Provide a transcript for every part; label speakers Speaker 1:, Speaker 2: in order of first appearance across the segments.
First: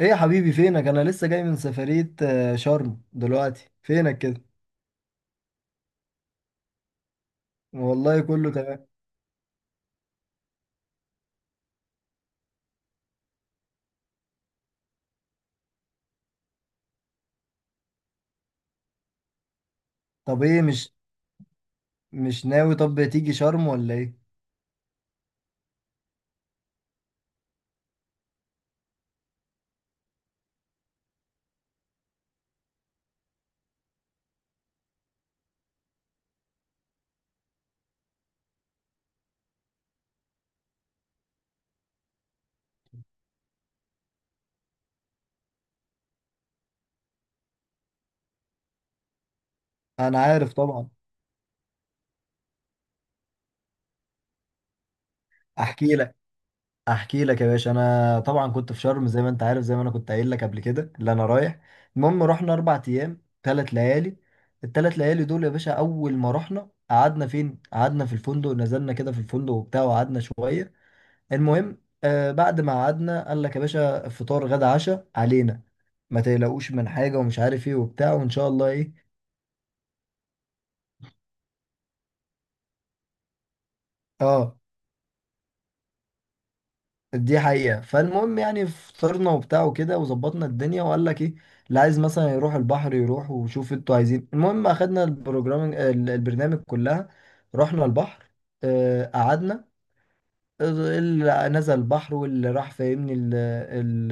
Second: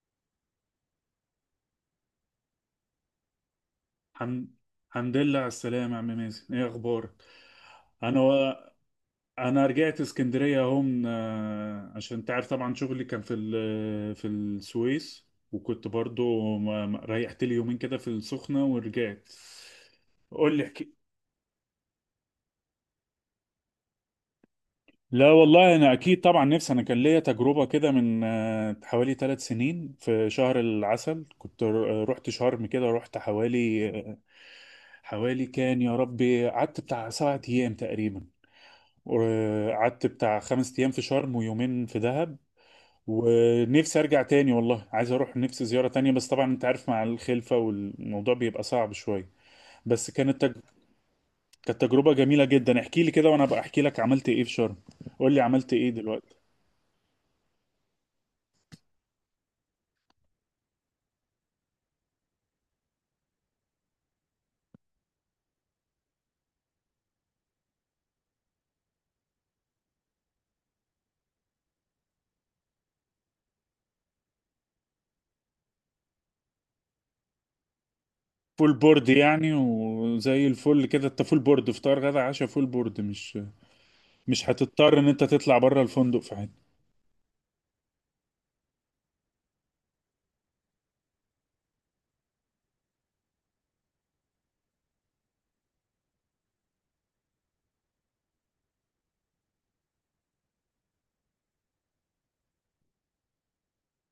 Speaker 1: ايه يا حبيبي فينك؟ انا لسه جاي من سفرية، شرم. دلوقتي فينك كده؟
Speaker 2: الحمد الحمد لله على السلامة يا عم مازن، ايه اخبارك؟ انا
Speaker 1: والله كله
Speaker 2: و...
Speaker 1: تمام.
Speaker 2: انا رجعت اسكندرية اهو، عشان تعرف طبعا شغلي كان في في السويس، وكنت برضو ريحت لي يومين كده في السخنة ورجعت.
Speaker 1: طب
Speaker 2: قول
Speaker 1: ايه،
Speaker 2: لي، احكي.
Speaker 1: مش ناوي؟ طب تيجي شرم ولا ايه؟
Speaker 2: لا والله انا اكيد طبعا نفسي، انا كان ليا تجربة كده من حوالي 3 سنين في شهر العسل، كنت رحت شرم كده، رحت حوالي كان يا ربي قعدت بتاع 7 ايام تقريبا، وقعدت بتاع 5 ايام في شرم ويومين في دهب. ونفسي ارجع تاني والله، عايز اروح، نفسي زيارة تانية، بس طبعا انت عارف مع الخلفة والموضوع بيبقى صعب شوية. بس
Speaker 1: انا
Speaker 2: كانت
Speaker 1: عارف
Speaker 2: تج...
Speaker 1: طبعا.
Speaker 2: كانت تجربة جميلة جدا. احكي لي كده وانا بقى احكي لك، عملت ايه في شرم؟ قول لي، عملت
Speaker 1: احكي
Speaker 2: ايه
Speaker 1: لك
Speaker 2: دلوقتي؟
Speaker 1: احكي لك يا باشا، انا طبعا كنت في شرم زي ما انت عارف، زي ما انا كنت قايل لك قبل كده اللي انا رايح. المهم رحنا اربع ايام ثلاث ليالي. الثلاث ليالي دول يا باشا، اول ما رحنا قعدنا فين؟ قعدنا في الفندق، نزلنا كده في الفندق وبتاع وقعدنا شوية. المهم، بعد ما قعدنا قال لك يا باشا فطار غدا عشاء علينا، ما تقلقوش من حاجه ومش عارف ايه وبتاع وان شاء الله
Speaker 2: فول
Speaker 1: ايه.
Speaker 2: بورد يعني، وزي الفل كده، انت فول بورد، فطار غدا عشاء فول بورد، مش
Speaker 1: اه،
Speaker 2: هتضطر ان انت تطلع بره الفندق في حاجة.
Speaker 1: دي حقيقه. فالمهم يعني فطرنا وبتاع وكده وظبطنا الدنيا، وقال لك ايه، اللي عايز مثلا يروح البحر يروح، وشوف انتوا عايزين. المهم اخدنا البروجرام البرنامج كلها، رحنا البحر. قعدنا، اللي نزل البحر واللي راح، فاهمني، ال-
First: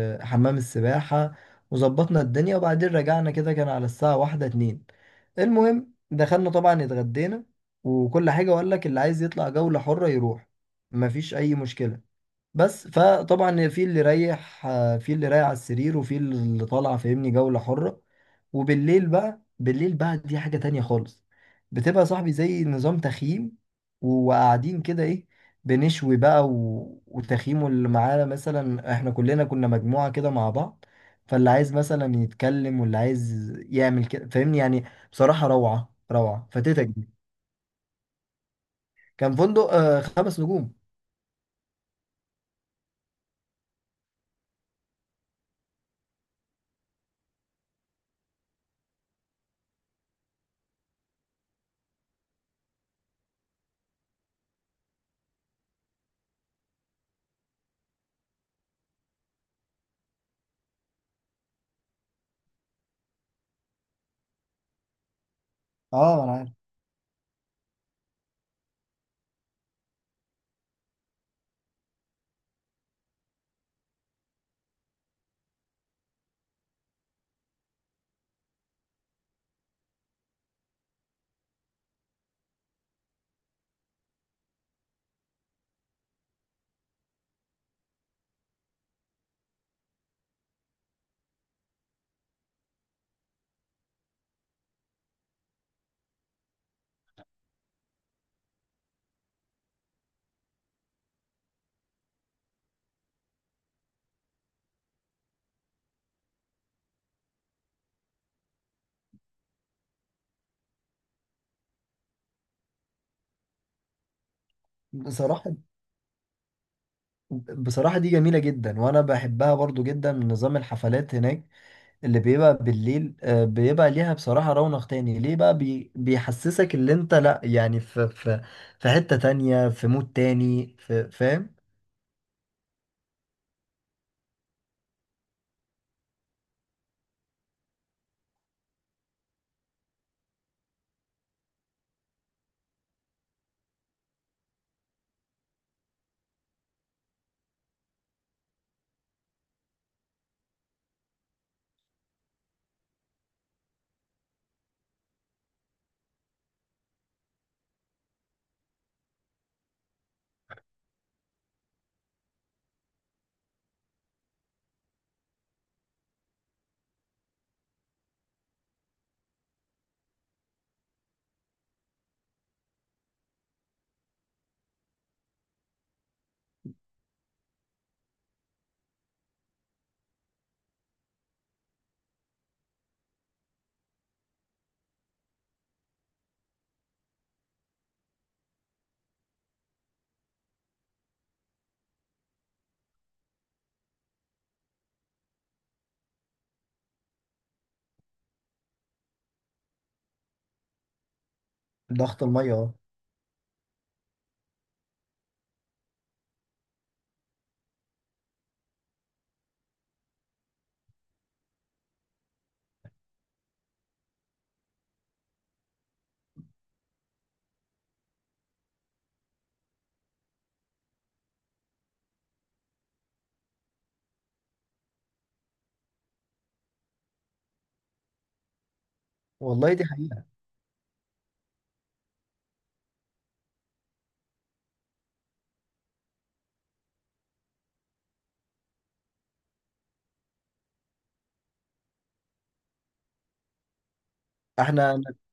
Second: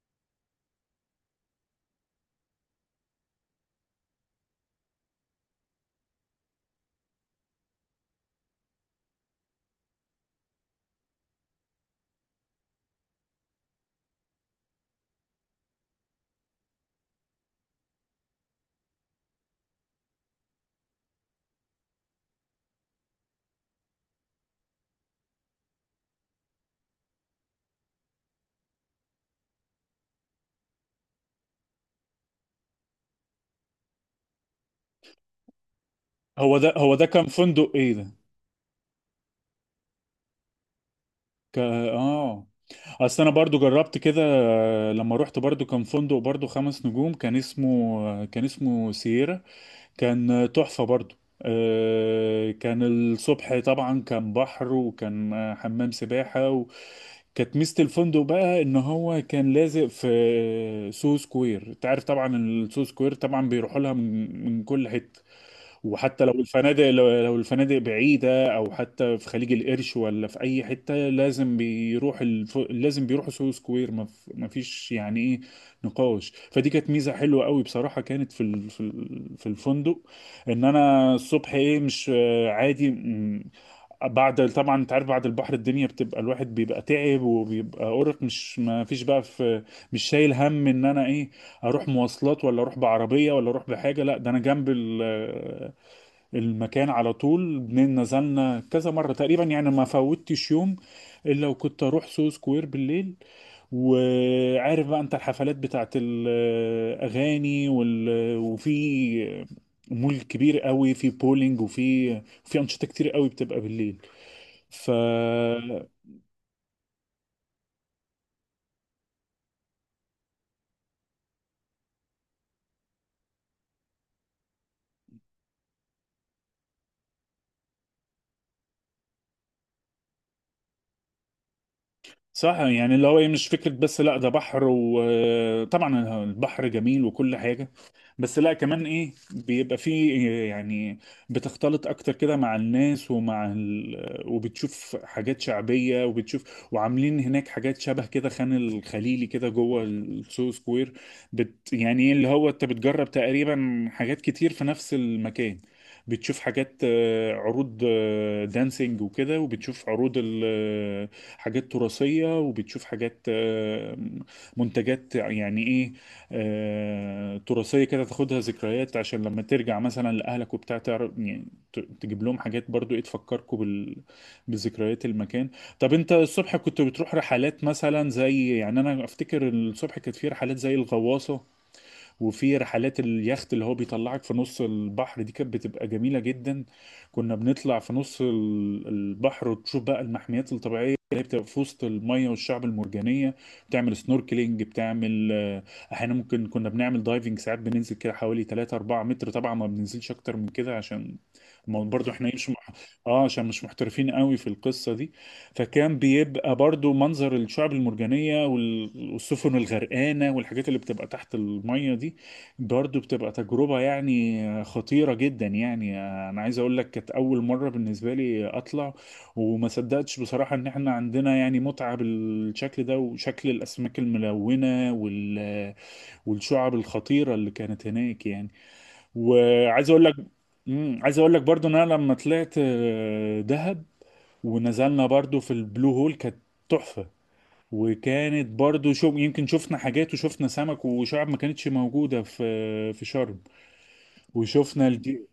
Speaker 1: ال- حمام السباحة، وظبطنا الدنيا وبعدين رجعنا كده، كان على الساعة واحدة اتنين. المهم دخلنا طبعا، اتغدينا وكل حاجة. وقال لك اللي عايز يطلع جولة حرة يروح، مفيش أي مشكلة. بس فطبعا في اللي رايح على السرير، وفي اللي طالع، فاهمني، جولة حرة. وبالليل بقى بالليل بقى دي حاجة تانية خالص. بتبقى صاحبي زي نظام تخييم وقاعدين كده ايه، بنشوي بقى و... وتخييمه. اللي معانا مثلا احنا كلنا كنا مجموعة كده مع بعض، فاللي عايز مثلا يتكلم واللي عايز يعمل كده، فاهمني يعني. بصراحة روعة روعة،
Speaker 2: هو ده
Speaker 1: فاتتك
Speaker 2: هو ده
Speaker 1: دي.
Speaker 2: كان فندق ايه ده؟
Speaker 1: كان فندق خمس نجوم.
Speaker 2: اه. اصل انا برضو جربت كده، لما رحت برضو كان فندق برضو 5 نجوم، كان اسمه، كان اسمه سييرا، كان تحفة برضو. كان الصبح طبعا كان بحر، وكان حمام سباحة. وكانت ميزة الفندق بقى ان هو كان لازق في سو سكوير. انت عارف طبعا السو سكوير طبعا بيروحوا لها من كل حتة،
Speaker 1: اه،
Speaker 2: وحتى
Speaker 1: انا
Speaker 2: لو
Speaker 1: عارف.
Speaker 2: الفنادق لو الفنادق بعيدة أو حتى في خليج القرش ولا في أي حتة لازم لازم بيروحوا سوهو سكوير، ما فيش يعني إيه نقاش. فدي كانت ميزة حلوة قوي بصراحة، كانت في الفندق، إن أنا الصبح إيه مش عادي، بعد طبعا أنت عارف، بعد البحر الدنيا بتبقى، الواحد بيبقى تعب وبيبقى أرق، مش ما فيش بقى في، مش شايل هم إن أنا إيه، أروح مواصلات ولا أروح بعربية ولا أروح بحاجة، لا ده أنا جنب المكان على طول. نزلنا كذا مرة تقريبا يعني، ما فوتش يوم الا وكنت اروح سو سكوير بالليل. وعارف بقى انت الحفلات بتاعت الاغاني وفي مول كبير قوي، في بولينج وفي انشطه كتير قوي بتبقى بالليل. ف
Speaker 1: بصراحة بصراحة دي جميلة جدا، وأنا بحبها برضو جدا من نظام الحفلات هناك. اللي بيبقى بالليل، بيبقى ليها بصراحة رونق تاني. ليه بقى؟ بيحسسك اللي أنت لأ يعني، في حتة تانية، في مود تاني، في، فاهم؟
Speaker 2: صح، يعني اللي هو إيه، مش فكره بس، لا ده بحر وطبعا البحر جميل وكل حاجه، بس لا كمان ايه بيبقى فيه يعني، بتختلط اكتر كده مع الناس، ومع وبتشوف حاجات شعبية، وبتشوف وعاملين هناك حاجات شبه كده خان الخليلي كده جوه السو سكوير. يعني إيه اللي هو انت بتجرب تقريبا حاجات كتير في نفس المكان، بتشوف حاجات، عروض، دانسينج وكده، وبتشوف عروض ال- آه، حاجات تراثية، وبتشوف حاجات، منتجات يعني ايه، تراثية كده تاخدها ذكريات، عشان لما ترجع مثلا لأهلك وبتاع تعرف يعني، تجيب لهم حاجات برضو ايه تفكركوا بذكريات المكان. طب انت الصبح كنت بتروح رحلات مثلا زي، يعني انا افتكر الصبح كانت في رحلات زي الغواصة، وفي رحلات اليخت اللي هو بيطلعك في نص البحر، دي كانت بتبقى جميلة جدا. كنا بنطلع في نص البحر وتشوف بقى المحميات الطبيعية اللي هي بتبقى في وسط المية والشعب المرجانية. بتعمل سنوركلينج، بتعمل آه، احيانا ممكن كنا بنعمل دايفنج، ساعات بننزل كده حوالي 3 4 متر، طبعا ما بننزلش اكتر من كده عشان، ما برضو
Speaker 1: ضغط
Speaker 2: احنا مش
Speaker 1: المية، اه.
Speaker 2: اه عشان مش محترفين قوي في القصة دي. فكان بيبقى برضو منظر الشعب المرجانية والسفن الغرقانة والحاجات اللي بتبقى تحت المية دي، برضو بتبقى تجربة يعني خطيرة جدا يعني. أنا عايز أقول لك كانت أول مرة بالنسبة لي أطلع، وما صدقتش بصراحة إن إحنا عندنا يعني متعة بالشكل ده، وشكل الأسماك الملونة والشعب الخطيرة اللي كانت هناك يعني.
Speaker 1: والله دي
Speaker 2: وعايز أقول لك.
Speaker 1: حقيقة.
Speaker 2: مم. عايز اقول لك برضو ان انا لما طلعت دهب ونزلنا برضو في البلو هول، كانت تحفة. وكانت برضو شو يمكن شفنا حاجات وشفنا سمك وشعب ما كانتش موجودة في شرم. وشفنا
Speaker 1: احنا
Speaker 2: الدي.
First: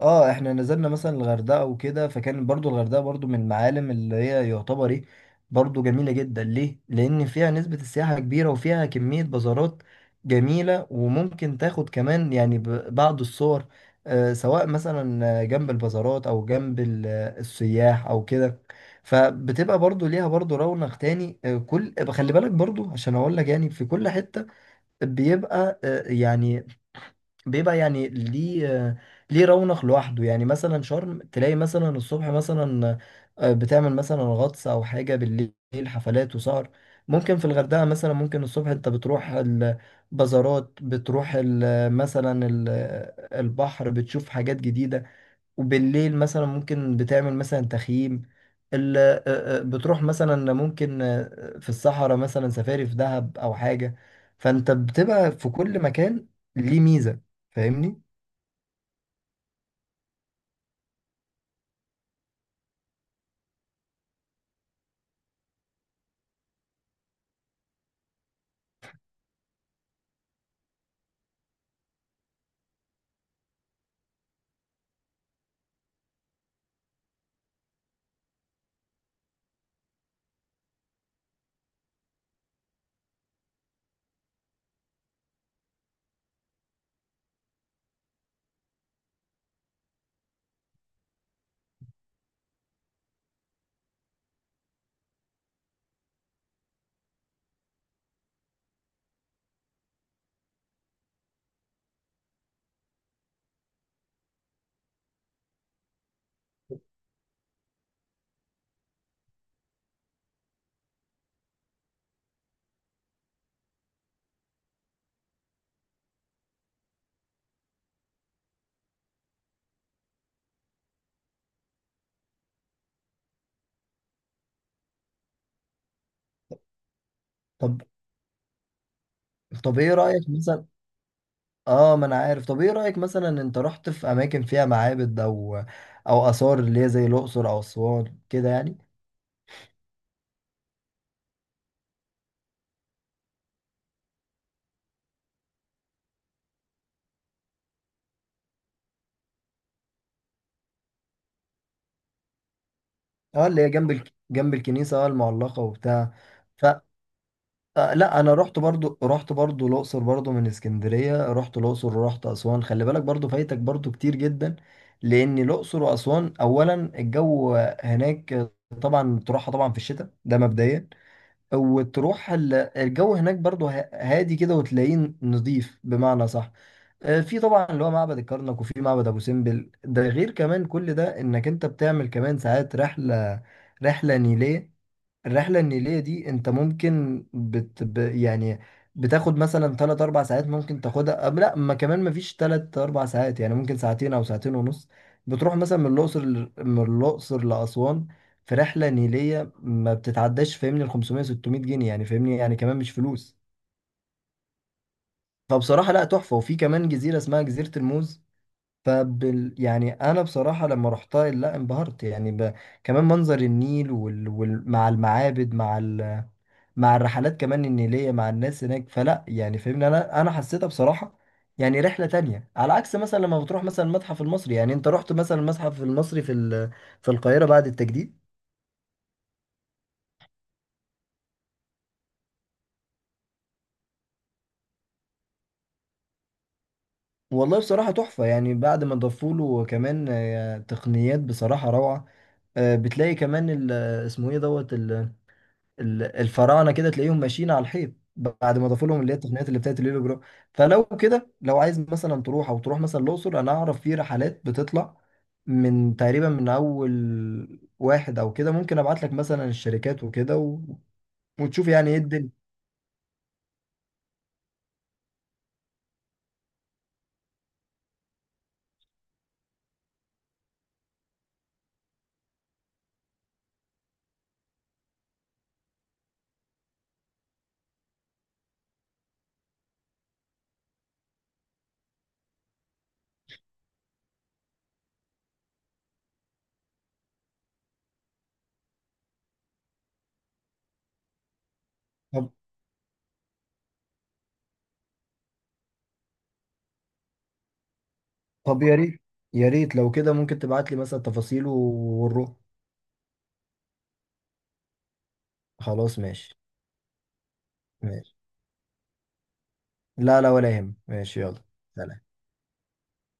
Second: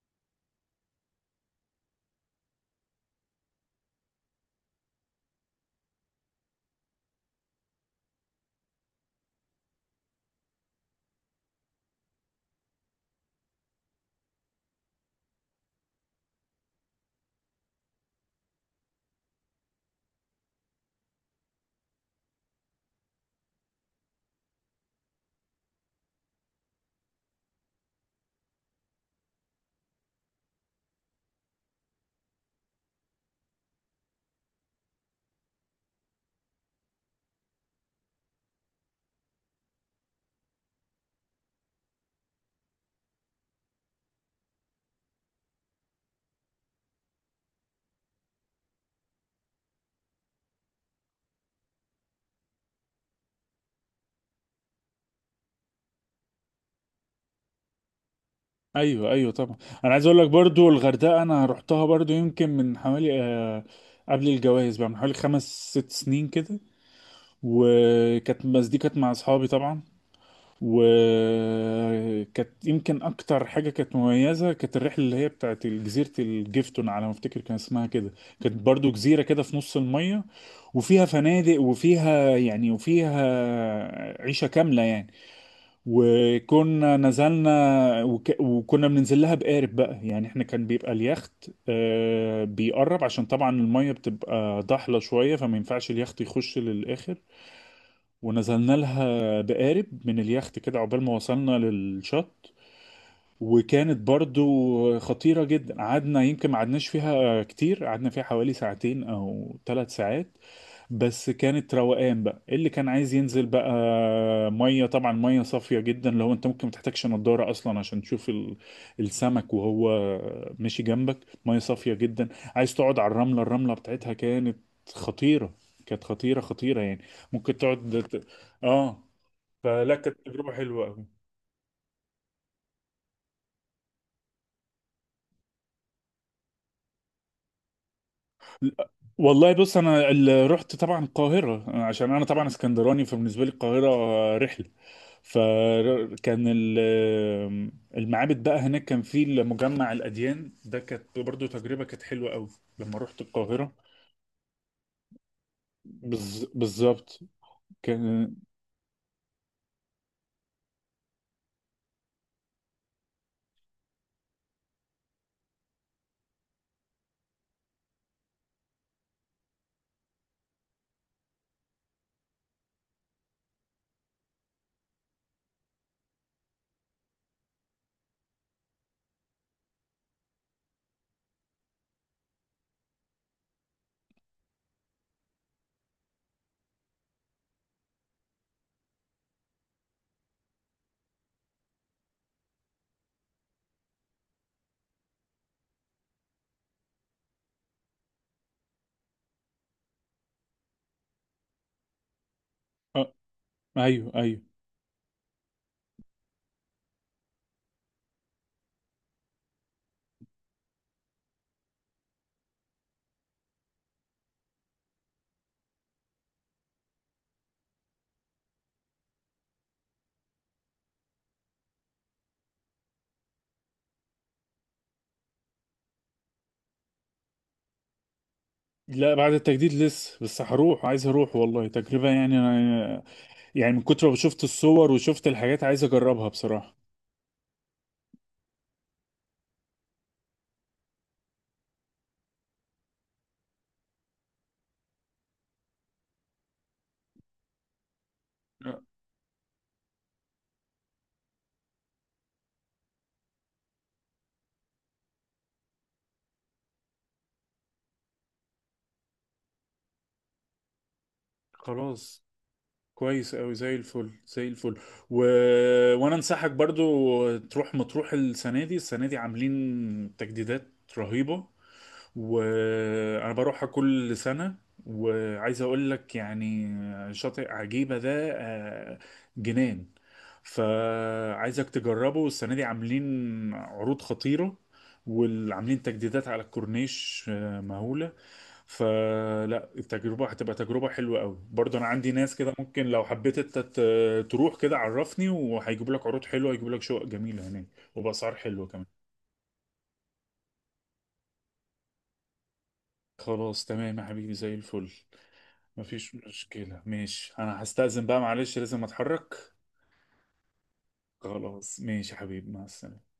Speaker 1: اه احنا نزلنا مثلا الغردقه وكده، فكان برضو الغردقه برضو من المعالم اللي هي يعتبر ايه. برضو جميله جدا، ليه؟ لان فيها نسبه السياحه كبيره، وفيها كميه بازارات جميله، وممكن تاخد كمان يعني بعض الصور، سواء مثلا جنب البازارات او جنب السياح او كده. فبتبقى برضو ليها برضو رونق تاني، خلي بالك برضو، عشان اقول لك يعني في كل حته بيبقى، يعني، بيبقى يعني ليه آه، ليه رونق لوحده. يعني مثلا شرم تلاقي مثلا الصبح مثلا بتعمل مثلا غطس او حاجه، بالليل حفلات وسهر. ممكن في الغردقه مثلا، ممكن الصبح انت بتروح البازارات، بتروح مثلا البحر، بتشوف حاجات جديده. وبالليل مثلا ممكن بتعمل مثلا تخييم، ال- آه، بتروح مثلا ممكن في الصحراء مثلا سفاري في دهب او حاجة. فانت بتبقى في كل مكان، ليه ميزة، فاهمني.
Speaker 2: ايوه، ايوه، طبعا. انا عايز اقول لك برضو الغردقة، انا رحتها برضو يمكن من حوالي قبل الجواز بقى، من حوالي 5 6 سنين كده، وكانت بس دي كانت مع اصحابي طبعا. وكانت يمكن اكتر حاجه كانت مميزه، كانت الرحله اللي هي بتاعت جزيره الجيفتون على ما افتكر كان اسمها كده. كانت برضو جزيره كده في نص الميه، وفيها فنادق وفيها يعني وفيها عيشه كامله يعني. وكنا نزلنا وكنا بننزل لها بقارب بقى، يعني احنا كان بيبقى اليخت بيقرب، عشان طبعا الميه بتبقى ضحله شويه فما ينفعش اليخت يخش للاخر. ونزلنا لها بقارب من اليخت كده عقبال ما وصلنا للشط. وكانت برضو خطيرة جدا، قعدنا يمكن ما قعدناش فيها كتير، قعدنا فيها حوالي ساعتين أو 3 ساعات. بس كانت روقان بقى، إيه اللي كان عايز ينزل بقى، مية طبعا، مية صافية جدا. لو انت ممكن ما تحتاجش نضارة أصلا عشان تشوف السمك وهو ماشي جنبك، مية صافية جدا. عايز تقعد على الرملة بتاعتها، كانت خطيرة، كانت خطيرة خطيرة يعني، ممكن
Speaker 1: طب
Speaker 2: تقعد اه.
Speaker 1: طب ايه
Speaker 2: فلا كانت
Speaker 1: رأيك
Speaker 2: تجربة
Speaker 1: مثلا،
Speaker 2: حلوة أوي.
Speaker 1: اه، ما انا عارف. طب ايه رأيك مثلا انت رحت في اماكن فيها معابد او اثار اللي هي زي الاقصر او اسوان كده يعني؟
Speaker 2: والله بص انا رحت طبعا القاهره، عشان انا طبعا اسكندراني فبالنسبه لي القاهره رحله. فكان ال- المعابد بقى هناك كان في مجمع الاديان ده، كانت برضو تجربه كانت حلوه قوي لما رحت
Speaker 1: اه، اللي هي
Speaker 2: القاهره.
Speaker 1: جنب جنب الكنيسة المعلقة وبتاع.
Speaker 2: بالظبط.
Speaker 1: لا، انا
Speaker 2: كان
Speaker 1: رحت برضو الاقصر، برضو من اسكندريه رحت الاقصر ورحت اسوان. خلي بالك برضو فايتك برضو كتير جدا. لان الاقصر واسوان اولا، الجو هناك طبعا تروحها طبعا في الشتاء ده مبدئيا، وتروح الجو هناك برضو هادي كده، وتلاقيه نظيف بمعنى صح. في طبعا اللي هو معبد الكرنك، وفي معبد ابو سمبل. ده غير كمان كل ده، انك انت بتعمل كمان ساعات رحله، رحله نيليه. الرحلة النيلية دي انت ممكن يعني بتاخد مثلا 3 4 ساعات، ممكن تاخدها لا ما كمان، ما فيش 3 4 ساعات، يعني ممكن ساعتين او ساعتين ونص. بتروح مثلا من الاقصر لاسوان، في رحلة نيلية ما بتتعداش، فاهمني، ال 500 600 جنيه يعني، فاهمني يعني، كمان مش
Speaker 2: آه
Speaker 1: فلوس.
Speaker 2: ايوه، ايوه.
Speaker 1: فبصراحة لا، تحفة. وفي كمان جزيرة اسمها جزيرة الموز. يعني انا بصراحه لما رحتها لا انبهرت يعني كمان منظر النيل مع المعابد مع الرحلات كمان النيليه، مع الناس هناك، فلا يعني فاهمني، انا حسيتها بصراحه يعني رحله تانية، على عكس مثلا لما بتروح مثلا المتحف المصري. يعني انت رحت مثلا المتحف المصري في القاهره بعد التجديد؟
Speaker 2: لا بعد التجديد لسه، بس هروح، عايز اروح والله تجربه يعني أنا، يعني من كتر ما شفت الصور وشفت الحاجات عايز اجربها بصراحه.
Speaker 1: والله بصراحه تحفه يعني، بعد ما ضافوا له كمان تقنيات بصراحه روعه. بتلاقي كمان اسمه ايه، دوت، الفراعنه كده تلاقيهم ماشيين على الحيط، بعد ما
Speaker 2: آه،
Speaker 1: ضافوا لهم اللي هي التقنيات اللي بتاعت الهيلوجرام. فلو كده، لو عايز مثلا تروح مثلا الاقصر، انا اعرف في رحلات بتطلع من تقريبا من اول واحد او كده. ممكن ابعت لك مثلا الشركات وكده وتشوف يعني ايه
Speaker 2: خلاص،
Speaker 1: الدنيا.
Speaker 2: كويس أوي زي الفل زي الفل. و... وانا انصحك برضو تروح مطروح السنه دي عاملين تجديدات رهيبه، وانا بروحها كل سنه. وعايز اقول لك يعني، شاطئ عجيبه ده، جنان. فعايزك تجربه، السنة دي عاملين عروض خطيرة، وعاملين تجديدات على الكورنيش مهولة. فلا التجربة هتبقى تجربة حلوة قوي برضه. أنا عندي
Speaker 1: طب
Speaker 2: ناس كده، ممكن لو حبيت أنت تروح كده عرفني، وهيجيبوا لك عروض حلوة، هيجيبوا لك شقق جميلة هناك وبأسعار
Speaker 1: طب
Speaker 2: حلوة
Speaker 1: يا
Speaker 2: كمان.
Speaker 1: ريت يا ريت لو كده ممكن تبعت لي مثلا تفاصيله ونروح.
Speaker 2: خلاص تمام يا حبيبي زي الفل.
Speaker 1: خلاص
Speaker 2: مفيش
Speaker 1: ماشي.
Speaker 2: مشكلة، ماشي، أنا هستأذن
Speaker 1: ماشي،
Speaker 2: بقى معلش لازم أتحرك.
Speaker 1: لا لا، ولا يهم، ماشي يلا.
Speaker 2: خلاص
Speaker 1: سلام.
Speaker 2: ماشي يا حبيبي، مع السلامة.